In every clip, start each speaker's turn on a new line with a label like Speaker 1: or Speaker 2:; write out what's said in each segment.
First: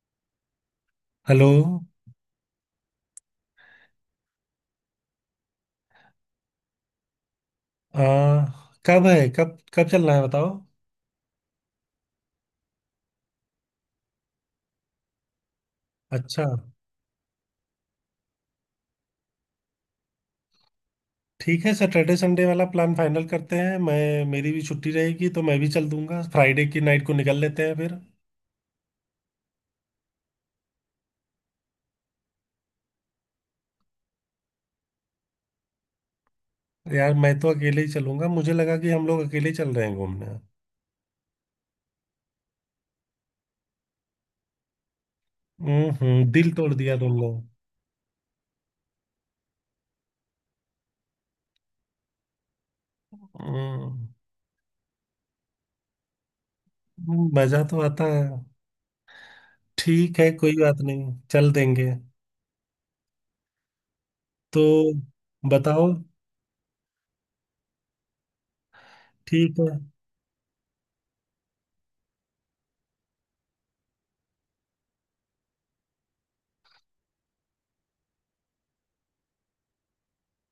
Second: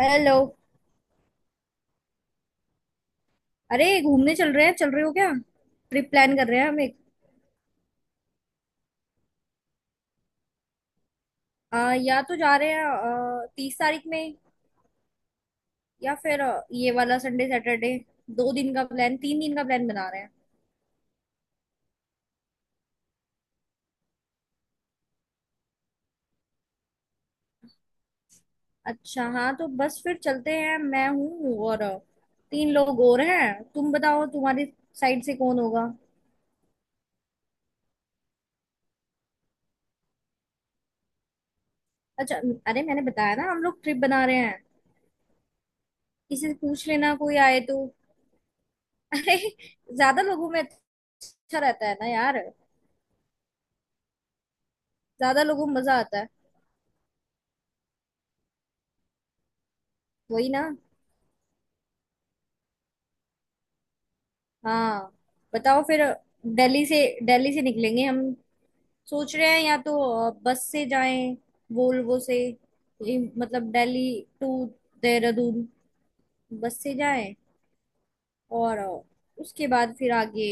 Speaker 1: Hello.
Speaker 2: Hello.
Speaker 1: अरे घूमने चल रहे हो क्या? ट्रिप प्लान कर रहे हैं हम एक।
Speaker 2: आ, कब है, कब कब चलना है बताओ।
Speaker 1: या तो जा रहे हैं 30 तारीख में, या फिर
Speaker 2: अच्छा,
Speaker 1: ये वाला संडे सैटरडे। 2 दिन का प्लान, 3 दिन का प्लान बना रहे हैं।
Speaker 2: ठीक है। सैटरडे संडे वाला प्लान फाइनल करते हैं, मैं मेरी भी छुट्टी रहेगी तो मैं भी चल दूंगा। फ्राइडे की नाइट को निकल लेते हैं फिर।
Speaker 1: अच्छा, हाँ तो बस फिर चलते हैं। मैं हूँ और तीन लोग और हैं। तुम बताओ, तुम्हारी साइड से कौन होगा?
Speaker 2: यार मैं तो अकेले ही चलूंगा। मुझे लगा कि हम लोग अकेले ही चल रहे हैं घूमने।
Speaker 1: अच्छा। अरे मैंने बताया ना, हम लोग ट्रिप बना रहे हैं।
Speaker 2: हम्म,
Speaker 1: किसी
Speaker 2: दिल
Speaker 1: से
Speaker 2: तोड़
Speaker 1: पूछ
Speaker 2: दिया
Speaker 1: लेना,
Speaker 2: तुमने।
Speaker 1: कोई आए तो। अरे, ज्यादा लोगों में अच्छा रहता है ना यार।
Speaker 2: हम्म,
Speaker 1: ज्यादा लोगों में मजा आता है।
Speaker 2: मजा तो आता है। ठीक है,
Speaker 1: वही
Speaker 2: कोई
Speaker 1: ना।
Speaker 2: बात नहीं, चल देंगे। तो
Speaker 1: हाँ, बताओ
Speaker 2: बताओ।
Speaker 1: फिर। दिल्ली से दिल्ली से निकलेंगे हम। सोच रहे
Speaker 2: ठीक
Speaker 1: हैं, या
Speaker 2: है।
Speaker 1: तो बस से जाएं, वोल्वो से। ये मतलब दिल्ली टू देहरादून बस से जाएं, और उसके बाद फिर आगे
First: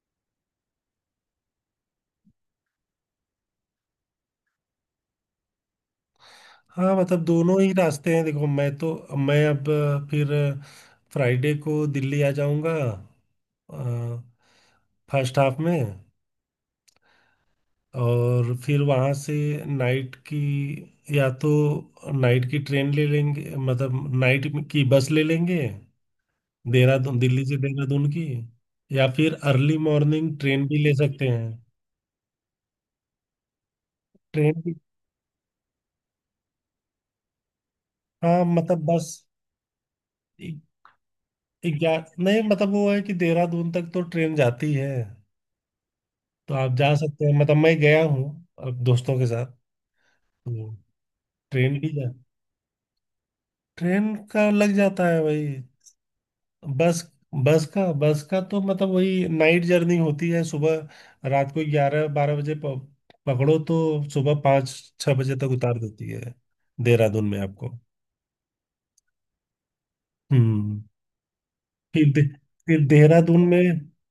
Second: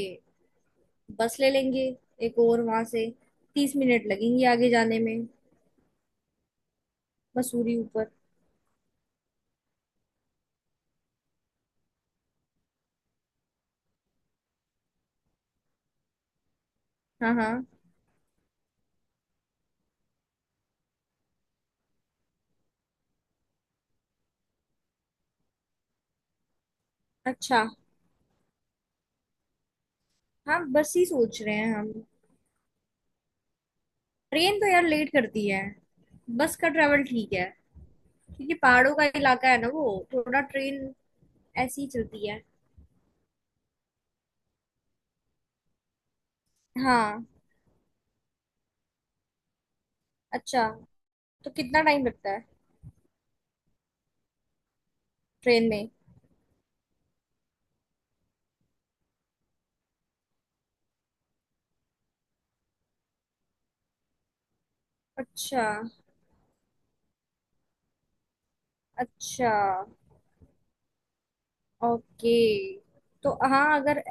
Speaker 1: बस ले लेंगे एक और वहां से। 30 मिनट लगेंगे आगे जाने में,
Speaker 2: हाँ, मतलब दोनों ही
Speaker 1: मसूरी ऊपर।
Speaker 2: रास्ते हैं, देखो मैं तो। मैं अब फिर फ्राइडे को दिल्ली आ जाऊंगा। फर्स्ट हाफ में।
Speaker 1: हाँ, हाँ।
Speaker 2: और फिर वहाँ से नाइट की, या तो नाइट की ट्रेन ले लेंगे, मतलब नाइट की बस ले लेंगे देहरादून, दिल्ली से
Speaker 1: अच्छा,
Speaker 2: देहरादून की। या फिर अर्ली मॉर्निंग
Speaker 1: हाँ
Speaker 2: ट्रेन भी
Speaker 1: बस
Speaker 2: ले
Speaker 1: ही
Speaker 2: सकते
Speaker 1: सोच
Speaker 2: हैं।
Speaker 1: रहे हैं हम। ट्रेन
Speaker 2: ट्रेन
Speaker 1: तो
Speaker 2: भी।
Speaker 1: यार लेट करती है। बस का ट्रेवल ठीक है,
Speaker 2: हाँ
Speaker 1: क्योंकि
Speaker 2: मतलब
Speaker 1: पहाड़ों का
Speaker 2: बस।
Speaker 1: इलाका है ना वो, थोड़ा ट्रेन ऐसी ही
Speaker 2: 11
Speaker 1: चलती है।
Speaker 2: नहीं, मतलब वो है कि देहरादून तक तो ट्रेन जाती है। तो आप जा सकते
Speaker 1: हाँ।
Speaker 2: हैं, मतलब मैं गया हूँ। अब दोस्तों के साथ।
Speaker 1: अच्छा,
Speaker 2: तो।
Speaker 1: तो
Speaker 2: ट्रेन
Speaker 1: कितना
Speaker 2: भी
Speaker 1: टाइम
Speaker 2: जा,
Speaker 1: लगता है
Speaker 2: ट्रेन का लग जाता है वही।
Speaker 1: ट्रेन में?
Speaker 2: बस। बस का तो मतलब वही नाइट जर्नी होती है, सुबह रात को 11 12 बजे पकड़ो तो सुबह 5 6 बजे तक
Speaker 1: अच्छा।
Speaker 2: उतार देती है देहरादून में आपको।
Speaker 1: अच्छा।
Speaker 2: हम्म। फिर दे,
Speaker 1: ओके।
Speaker 2: फिर
Speaker 1: तो
Speaker 2: देहरादून में।
Speaker 1: हाँ, अगर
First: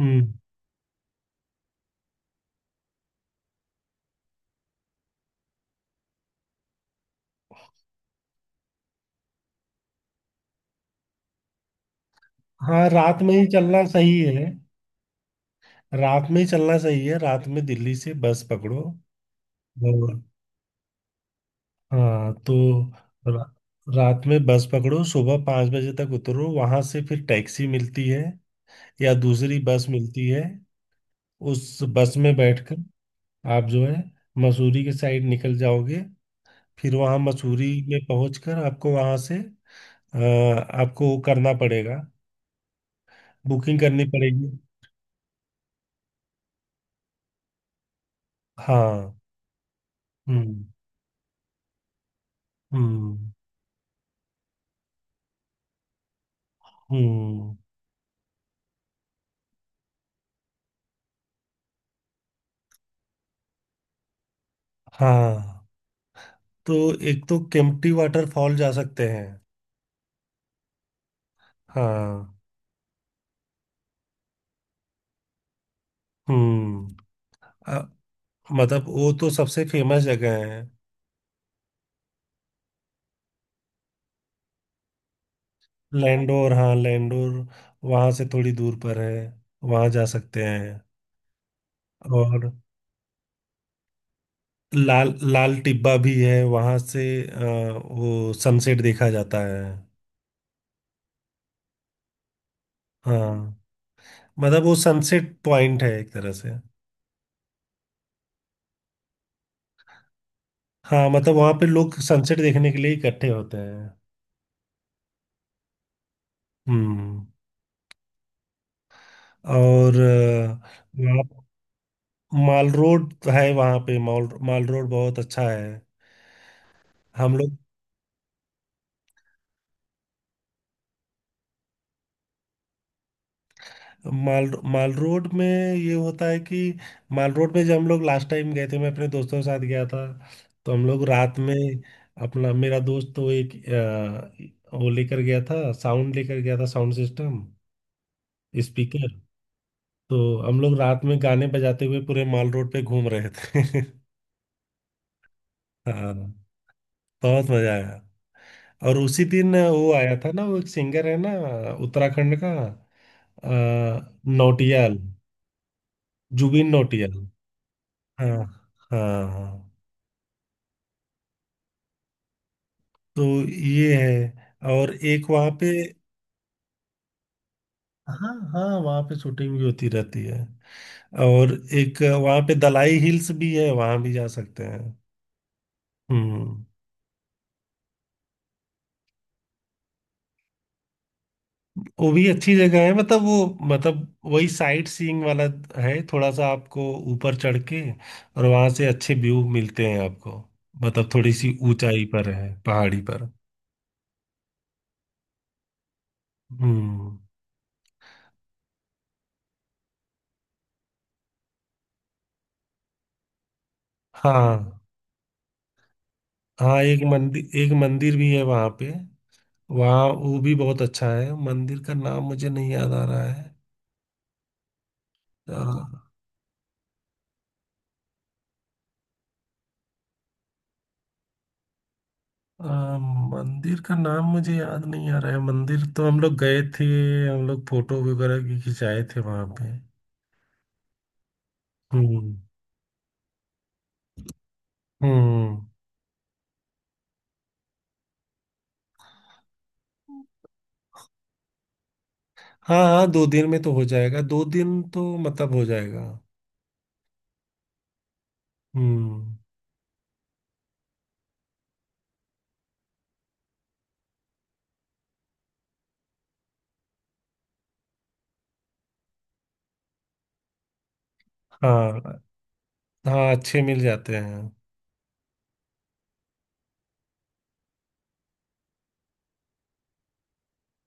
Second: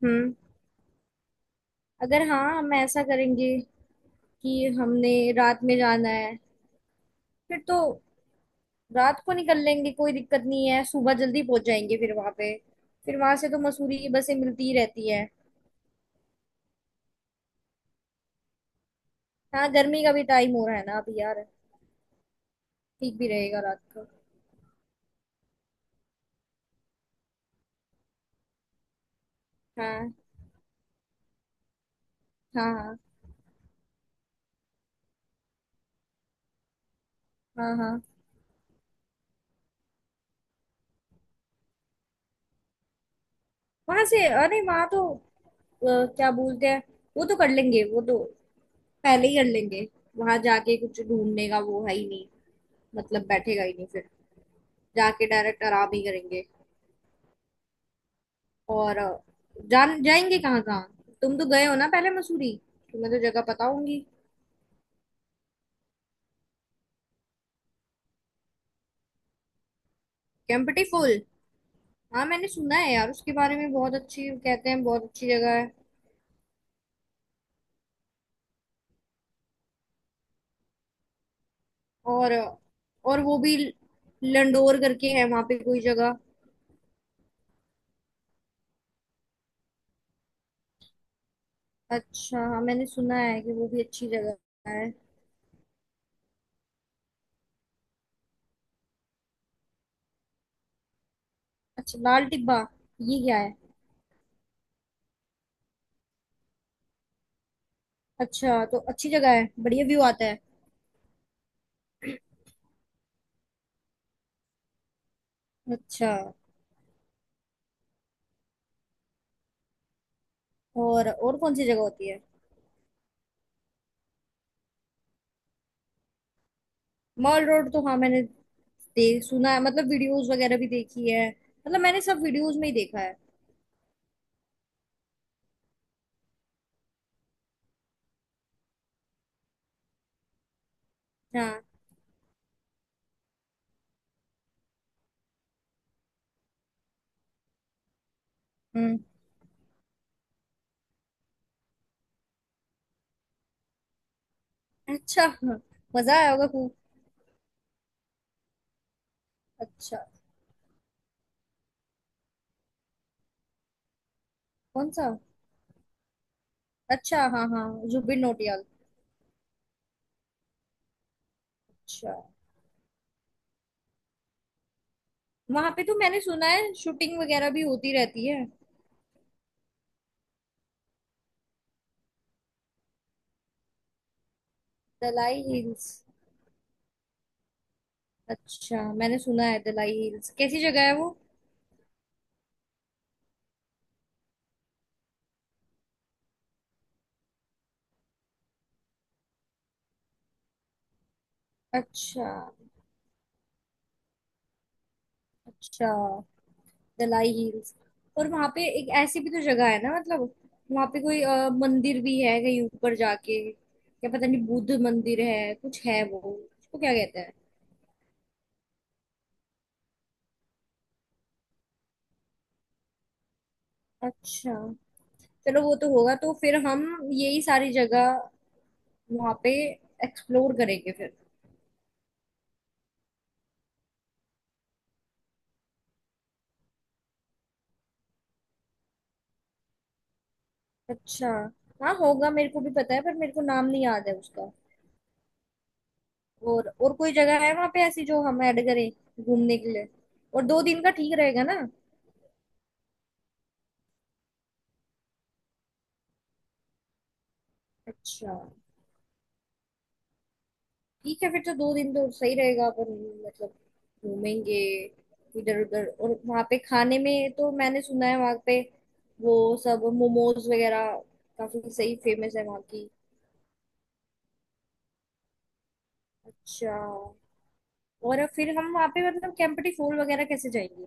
Speaker 2: हम्म।
Speaker 1: हम्म अगर हाँ, हम ऐसा करेंगे कि हमने रात में जाना है, फिर तो रात को निकल लेंगे। कोई दिक्कत नहीं है, सुबह जल्दी पहुंच जाएंगे फिर वहां पे।
Speaker 2: हाँ,
Speaker 1: फिर
Speaker 2: रात में
Speaker 1: वहां
Speaker 2: ही
Speaker 1: से तो
Speaker 2: चलना
Speaker 1: मसूरी की
Speaker 2: सही
Speaker 1: बसें
Speaker 2: है।
Speaker 1: मिलती ही रहती है।
Speaker 2: रात में ही चलना सही है, रात में दिल्ली से बस पकड़ो।
Speaker 1: हाँ, गर्मी का भी टाइम हो रहा है ना अभी यार,
Speaker 2: हाँ तो।
Speaker 1: ठीक भी
Speaker 2: रा,
Speaker 1: रहेगा रात को।
Speaker 2: रात में बस पकड़ो, सुबह 5 बजे तक उतरो, वहां से फिर टैक्सी मिलती है या दूसरी बस
Speaker 1: हाँ,
Speaker 2: मिलती है। उस बस में
Speaker 1: हाँ,
Speaker 2: बैठकर
Speaker 1: हाँ,
Speaker 2: आप जो है मसूरी के साइड निकल जाओगे। फिर वहां मसूरी
Speaker 1: हाँ,
Speaker 2: में
Speaker 1: हाँ।
Speaker 2: पहुंचकर आपको वहां से अ, आपको वो करना पड़ेगा, बुकिंग करनी
Speaker 1: वहां से,
Speaker 2: पड़ेगी।
Speaker 1: अरे वहां तो क्या बोलते हैं, वो तो कर लेंगे। वो तो
Speaker 2: हाँ।
Speaker 1: पहले ही कर लेंगे। वहां
Speaker 2: हम्म,
Speaker 1: जाके कुछ ढूंढने का वो है ही नहीं, मतलब
Speaker 2: हम्म,
Speaker 1: बैठेगा ही नहीं फिर। जाके डायरेक्ट आराम ही करेंगे,
Speaker 2: हम्म।
Speaker 1: और जान जाएंगे कहाँ कहाँ। तुम तो गए हो ना पहले मसूरी, तुम्हें तो जगह पता होंगी।
Speaker 2: हाँ तो एक तो केम्प्टी वाटरफॉल जा सकते हैं।
Speaker 1: केम्प्टी फॉल। हाँ,
Speaker 2: हाँ।
Speaker 1: मैंने सुना है यार उसके बारे में, बहुत अच्छी कहते हैं, बहुत अच्छी जगह है।
Speaker 2: हम्म, मतलब वो तो सबसे फेमस जगह है।
Speaker 1: और अ, और वो भी लंडोर करके है वहां पे कोई जगह।
Speaker 2: लैंडोर, हाँ लैंडोर वहां से थोड़ी दूर पर है, वहां जा सकते हैं।
Speaker 1: अच्छा,
Speaker 2: और
Speaker 1: हाँ मैंने सुना है कि वो भी अच्छी जगह है।
Speaker 2: लाल लाल टिब्बा भी है वहां से, वो सनसेट देखा जाता है।
Speaker 1: अच्छा, लाल टिब्बा, ये क्या है?
Speaker 2: हाँ, मतलब वो सनसेट पॉइंट है एक तरह से।
Speaker 1: अच्छा, तो अच्छी जगह है, बढ़िया व्यू आता है।
Speaker 2: हाँ, मतलब वहां पे लोग सनसेट देखने के लिए इकट्ठे होते हैं।
Speaker 1: अच्छा।
Speaker 2: हम्म। और
Speaker 1: और
Speaker 2: वहाँ
Speaker 1: कौन सी जगह होती है?
Speaker 2: माल रोड है, वहां पे माल माल रोड बहुत अच्छा है। हम
Speaker 1: मॉल
Speaker 2: लोग।
Speaker 1: रोड, तो हाँ मैंने देख सुना है, मतलब वीडियोस वगैरह भी देखी है, मतलब मैंने सब वीडियोस में ही देखा है।
Speaker 2: माल माल रोड में ये होता है कि माल रोड में, जब हम लोग लास्ट टाइम गए थे, मैं अपने दोस्तों के साथ गया था। तो हम लोग रात में,
Speaker 1: हाँ।
Speaker 2: अपना मेरा दोस्त तो एक वो लेकर गया था, साउंड लेकर गया था, साउंड सिस्टम,
Speaker 1: हम्म।
Speaker 2: स्पीकर। तो हम लोग रात में गाने बजाते हुए पूरे माल रोड पे घूम रहे थे।
Speaker 1: अच्छा, हाँ,
Speaker 2: हाँ,
Speaker 1: मजा आया होगा खूब।
Speaker 2: बहुत मजा आया। और उसी दिन वो
Speaker 1: अच्छा,
Speaker 2: आया था ना, वो एक सिंगर है ना, उत्तराखंड का, अ,
Speaker 1: कौन
Speaker 2: नौटियाल,
Speaker 1: सा?
Speaker 2: जुबिन नौटियाल।
Speaker 1: अच्छा, हाँ, हाँ, जुबिन
Speaker 2: हाँ
Speaker 1: नौटियाल।
Speaker 2: हाँ हाँ।
Speaker 1: अच्छा,
Speaker 2: तो ये है, और एक वहाँ पे।
Speaker 1: वहां पे तो मैंने सुना है शूटिंग वगैरह भी होती रहती
Speaker 2: हाँ
Speaker 1: है।
Speaker 2: हाँ, वहाँ पे शूटिंग भी होती रहती है। और एक वहाँ पे दलाई हिल्स भी है, वहाँ भी जा सकते हैं।
Speaker 1: दलाई हिल्स?
Speaker 2: हम्म।
Speaker 1: अच्छा, मैंने सुना है दलाई हिल्स, कैसी जगह है वो?
Speaker 2: वो भी अच्छी जगह है, मतलब वो, मतलब वही साइट सीइंग वाला है, थोड़ा सा आपको ऊपर चढ़ के और वहाँ से अच्छे व्यू मिलते हैं आपको। मतलब थोड़ी सी ऊंचाई
Speaker 1: अच्छा।
Speaker 2: पर है, पहाड़ी पर।
Speaker 1: अच्छा।
Speaker 2: हम्म।
Speaker 1: दलाई हिल्स। और वहां पे एक ऐसी भी तो जगह है ना, मतलब वहां पे कोई मंदिर भी है कहीं ऊपर जाके, या पता नहीं
Speaker 2: हाँ
Speaker 1: बुद्ध मंदिर है, कुछ है वो,
Speaker 2: हाँ,
Speaker 1: उसको क्या
Speaker 2: एक
Speaker 1: कहते हैं?
Speaker 2: मंदिर एक मंदिर भी है वहाँ पे। वहाँ वो भी बहुत अच्छा है, मंदिर का नाम मुझे नहीं याद आ रहा है।
Speaker 1: अच्छा,
Speaker 2: अ,
Speaker 1: चलो वो तो होगा, तो फिर हम यही सारी जगह वहां पे एक्सप्लोर करेंगे फिर।
Speaker 2: अ, मंदिर का नाम मुझे याद नहीं आ रहा है, मंदिर तो हम लोग गए थे। हम लोग फोटो वगैरह भी खिंचाए थे वहां पे।
Speaker 1: अच्छा, हाँ होगा,
Speaker 2: हम्म,
Speaker 1: मेरे को भी पता है, पर मेरे को नाम नहीं याद है उसका।
Speaker 2: हम्म।
Speaker 1: और कोई जगह है वहां पे ऐसी जो हम ऐड करें घूमने के लिए? और 2 दिन का ठीक रहेगा ना?
Speaker 2: हाँ हाँ, 2 दिन में तो हो जाएगा, 2 दिन तो मतलब हो जाएगा।
Speaker 1: अच्छा,
Speaker 2: हम्म।
Speaker 1: ठीक है फिर तो, 2 दिन तो सही रहेगा अपन। मतलब घूमेंगे इधर उधर। और वहाँ पे खाने में तो मैंने सुना है, वहाँ पे वो सब मोमोज वगैरह काफी सही
Speaker 2: हाँ
Speaker 1: फेमस है वहाँ की।
Speaker 2: हाँ, अच्छे मिल जाते हैं।
Speaker 1: अच्छा, और फिर हम वहाँ पे मतलब कैंपटी फोल वगैरह कैसे जाएंगे,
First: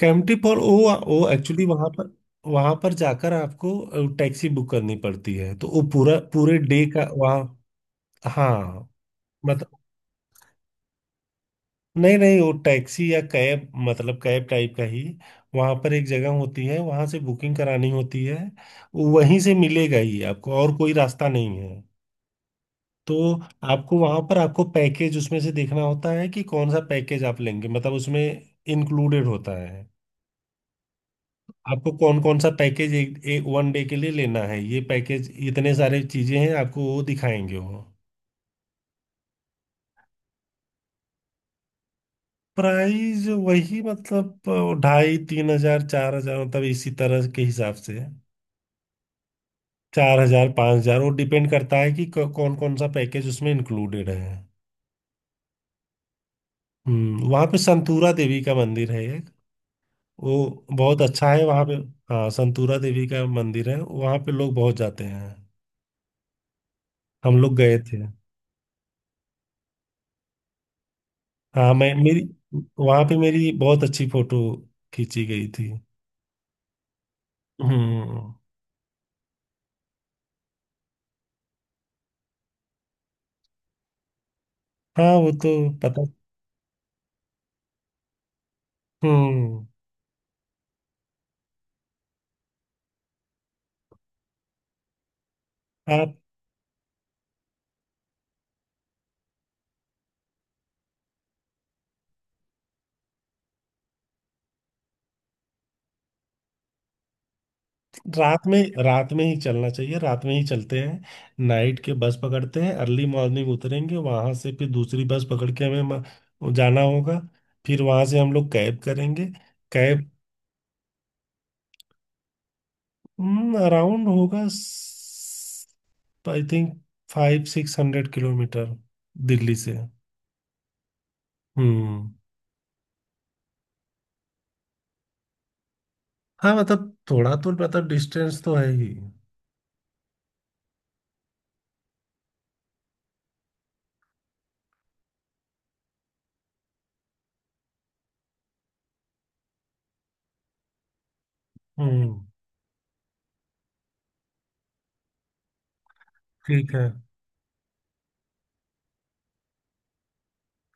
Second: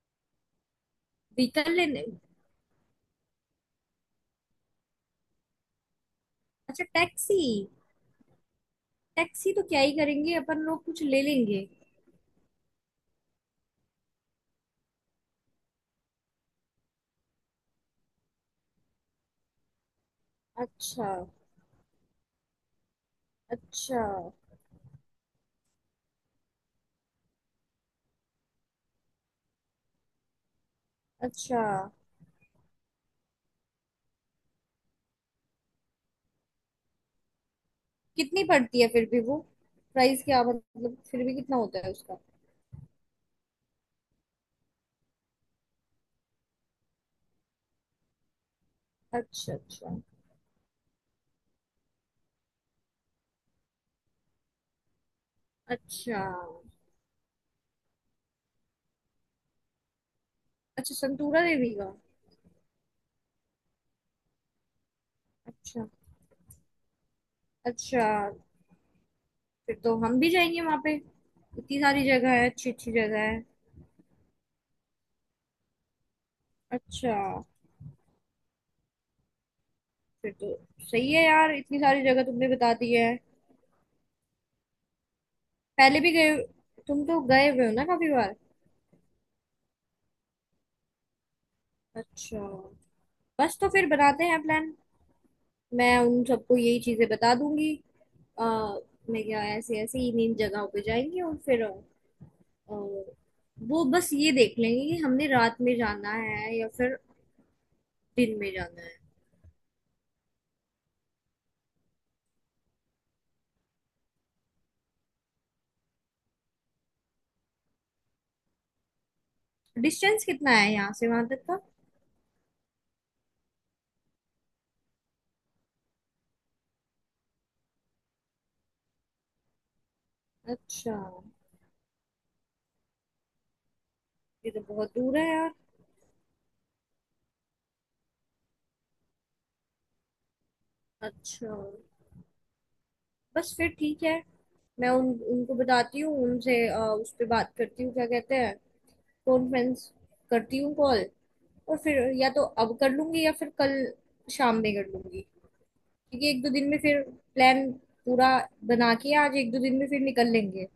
Speaker 2: कैंपटी फॉर, वो एक्चुअली
Speaker 1: व्हीकल
Speaker 2: वहां
Speaker 1: लेने?
Speaker 2: पर, वहां पर जाकर आपको टैक्सी बुक करनी पड़ती है, तो वो पूरा पूरे डे
Speaker 1: अच्छा,
Speaker 2: का
Speaker 1: टैक्सी।
Speaker 2: वहाँ। हाँ
Speaker 1: टैक्सी तो
Speaker 2: मतलब।
Speaker 1: क्या ही करेंगे अपन लोग, कुछ ले लेंगे।
Speaker 2: नहीं नहीं, वो टैक्सी या कैब, मतलब कैब टाइप का ही। वहां पर एक जगह होती है, वहां से बुकिंग करानी होती है। वहीं से मिलेगा ही आपको, और कोई
Speaker 1: अच्छा।
Speaker 2: रास्ता नहीं है। तो। आपको
Speaker 1: अच्छा।
Speaker 2: वहां पर, आपको पैकेज उसमें से देखना होता है कि कौन सा पैकेज आप लेंगे, मतलब उसमें इंक्लूडेड होता है।
Speaker 1: अच्छा,
Speaker 2: आपको कौन कौन सा पैकेज एक वन डे के लिए लेना है, ये पैकेज इतने सारे चीजें हैं, आपको वो दिखाएंगे वो।
Speaker 1: कितनी पड़ती है फिर भी वो, प्राइस क्या, मतलब फिर भी कितना होता है उसका?
Speaker 2: प्राइस वही, मतलब ढाई 3 हजार, 4 हजार, मतलब इसी तरह के हिसाब से है।
Speaker 1: अच्छा। अच्छा।
Speaker 2: 4 हजार, 5 हजार, वो डिपेंड करता है कि कौन कौन सा पैकेज उसमें इंक्लूडेड है।
Speaker 1: अच्छा।
Speaker 2: हम्म, वहाँ पे संतूरा देवी का मंदिर है एक, वो
Speaker 1: अच्छा,
Speaker 2: बहुत अच्छा
Speaker 1: संतूरा
Speaker 2: है वहाँ
Speaker 1: देवी
Speaker 2: पे।
Speaker 1: का?
Speaker 2: हाँ, संतूरा देवी का मंदिर है वहाँ पे, लोग बहुत जाते हैं।
Speaker 1: अच्छा।
Speaker 2: हम लोग गए थे।
Speaker 1: अच्छा, फिर तो हम भी जाएंगे वहां पे,
Speaker 2: हाँ,
Speaker 1: इतनी
Speaker 2: मैं
Speaker 1: सारी
Speaker 2: मेरी
Speaker 1: जगह है, अच्छी अच्छी
Speaker 2: वहाँ पे
Speaker 1: जगह है।
Speaker 2: मेरी बहुत अच्छी फोटो खींची गई थी।
Speaker 1: अच्छा।
Speaker 2: हम्म।
Speaker 1: फिर तो सही है यार, इतनी सारी जगह तुमने बता दी है।
Speaker 2: हाँ, वो तो
Speaker 1: पहले
Speaker 2: पता।
Speaker 1: भी गए, तुम तो गए हुए हो ना काफी बार।
Speaker 2: हम्म।
Speaker 1: अच्छा। बस तो फिर बनाते हैं प्लान। मैं उन सबको यही चीजें बता दूंगी, आ, मैं क्या, ऐसे ऐसे इन इन जगहों पे जाएंगे। और फिर वो बस ये देख लेंगे कि हमने रात में जाना है या फिर दिन
Speaker 2: रात
Speaker 1: में
Speaker 2: में,
Speaker 1: जाना है।
Speaker 2: रात में ही चलना चाहिए, रात में ही चलते हैं, नाइट के बस पकड़ते हैं, अर्ली मॉर्निंग उतरेंगे वहां से, फिर दूसरी बस पकड़ के हमें जाना होगा। फिर वहां से हम लोग कैब करेंगे, कैब।
Speaker 1: डिस्टेंस कितना है यहाँ से वहां तक का?
Speaker 2: अराउंड होगा I think five six hundred kilometre Delhi से।
Speaker 1: अच्छा,
Speaker 2: हम्म।
Speaker 1: ये तो बहुत दूर है यार।
Speaker 2: हाँ, मतलब थोड़ा तो, मतलब डिस्टेंस तो है ही।
Speaker 1: अच्छा, बस फिर ठीक है। मैं उन उनको बताती हूँ, उनसे उस पे बात करती हूँ, क्या कहते हैं, कॉन्फ्रेंस करती हूँ कॉल। और फिर
Speaker 2: हम्म।
Speaker 1: या तो अब कर लूंगी या फिर कल शाम में कर लूंगी। क्योंकि एक दो दिन
Speaker 2: ठीक
Speaker 1: में
Speaker 2: है।
Speaker 1: फिर प्लान पूरा बना के, आज एक दो दिन में फिर निकल लेंगे।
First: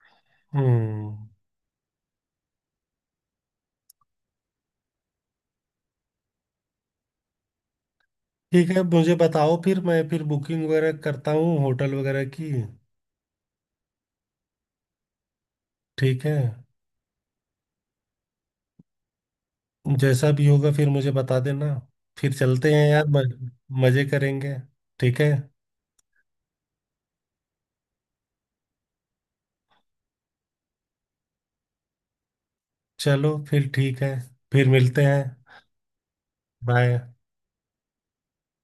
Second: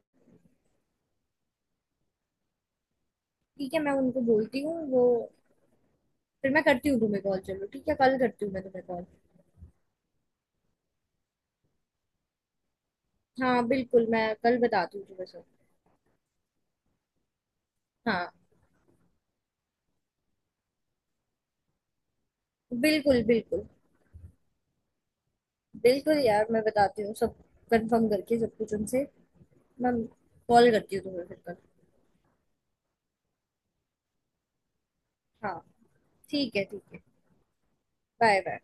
Speaker 2: हम्म।
Speaker 1: ठीक है, मैं उनको बोलती हूँ वो, फिर मैं करती हूँ तुम्हें कॉल। चलो ठीक है, कल करती हूँ मैं
Speaker 2: ठीक है,
Speaker 1: तुम्हें कॉल।
Speaker 2: मुझे बताओ फिर, मैं फिर बुकिंग वगैरह करता हूँ होटल वगैरह की।
Speaker 1: हाँ, बिल्कुल, मैं कल बताती हूँ तुम्हें सब।
Speaker 2: ठीक है।
Speaker 1: हाँ।
Speaker 2: जैसा भी होगा, फिर मुझे बता देना। फिर चलते हैं यार,
Speaker 1: बिल्कुल, बिल्कुल।
Speaker 2: मजे करेंगे। ठीक है।
Speaker 1: बिल्कुल यार, मैं बताती हूँ सब कंफर्म करके सब कुछ उनसे। मैं कॉल करती हूँ तुम्हें फिर कल।
Speaker 2: चलो, फिर ठीक है। फिर मिलते हैं।
Speaker 1: हाँ, ठीक है, ठीक है।
Speaker 2: बाय।
Speaker 1: बाय। बाय।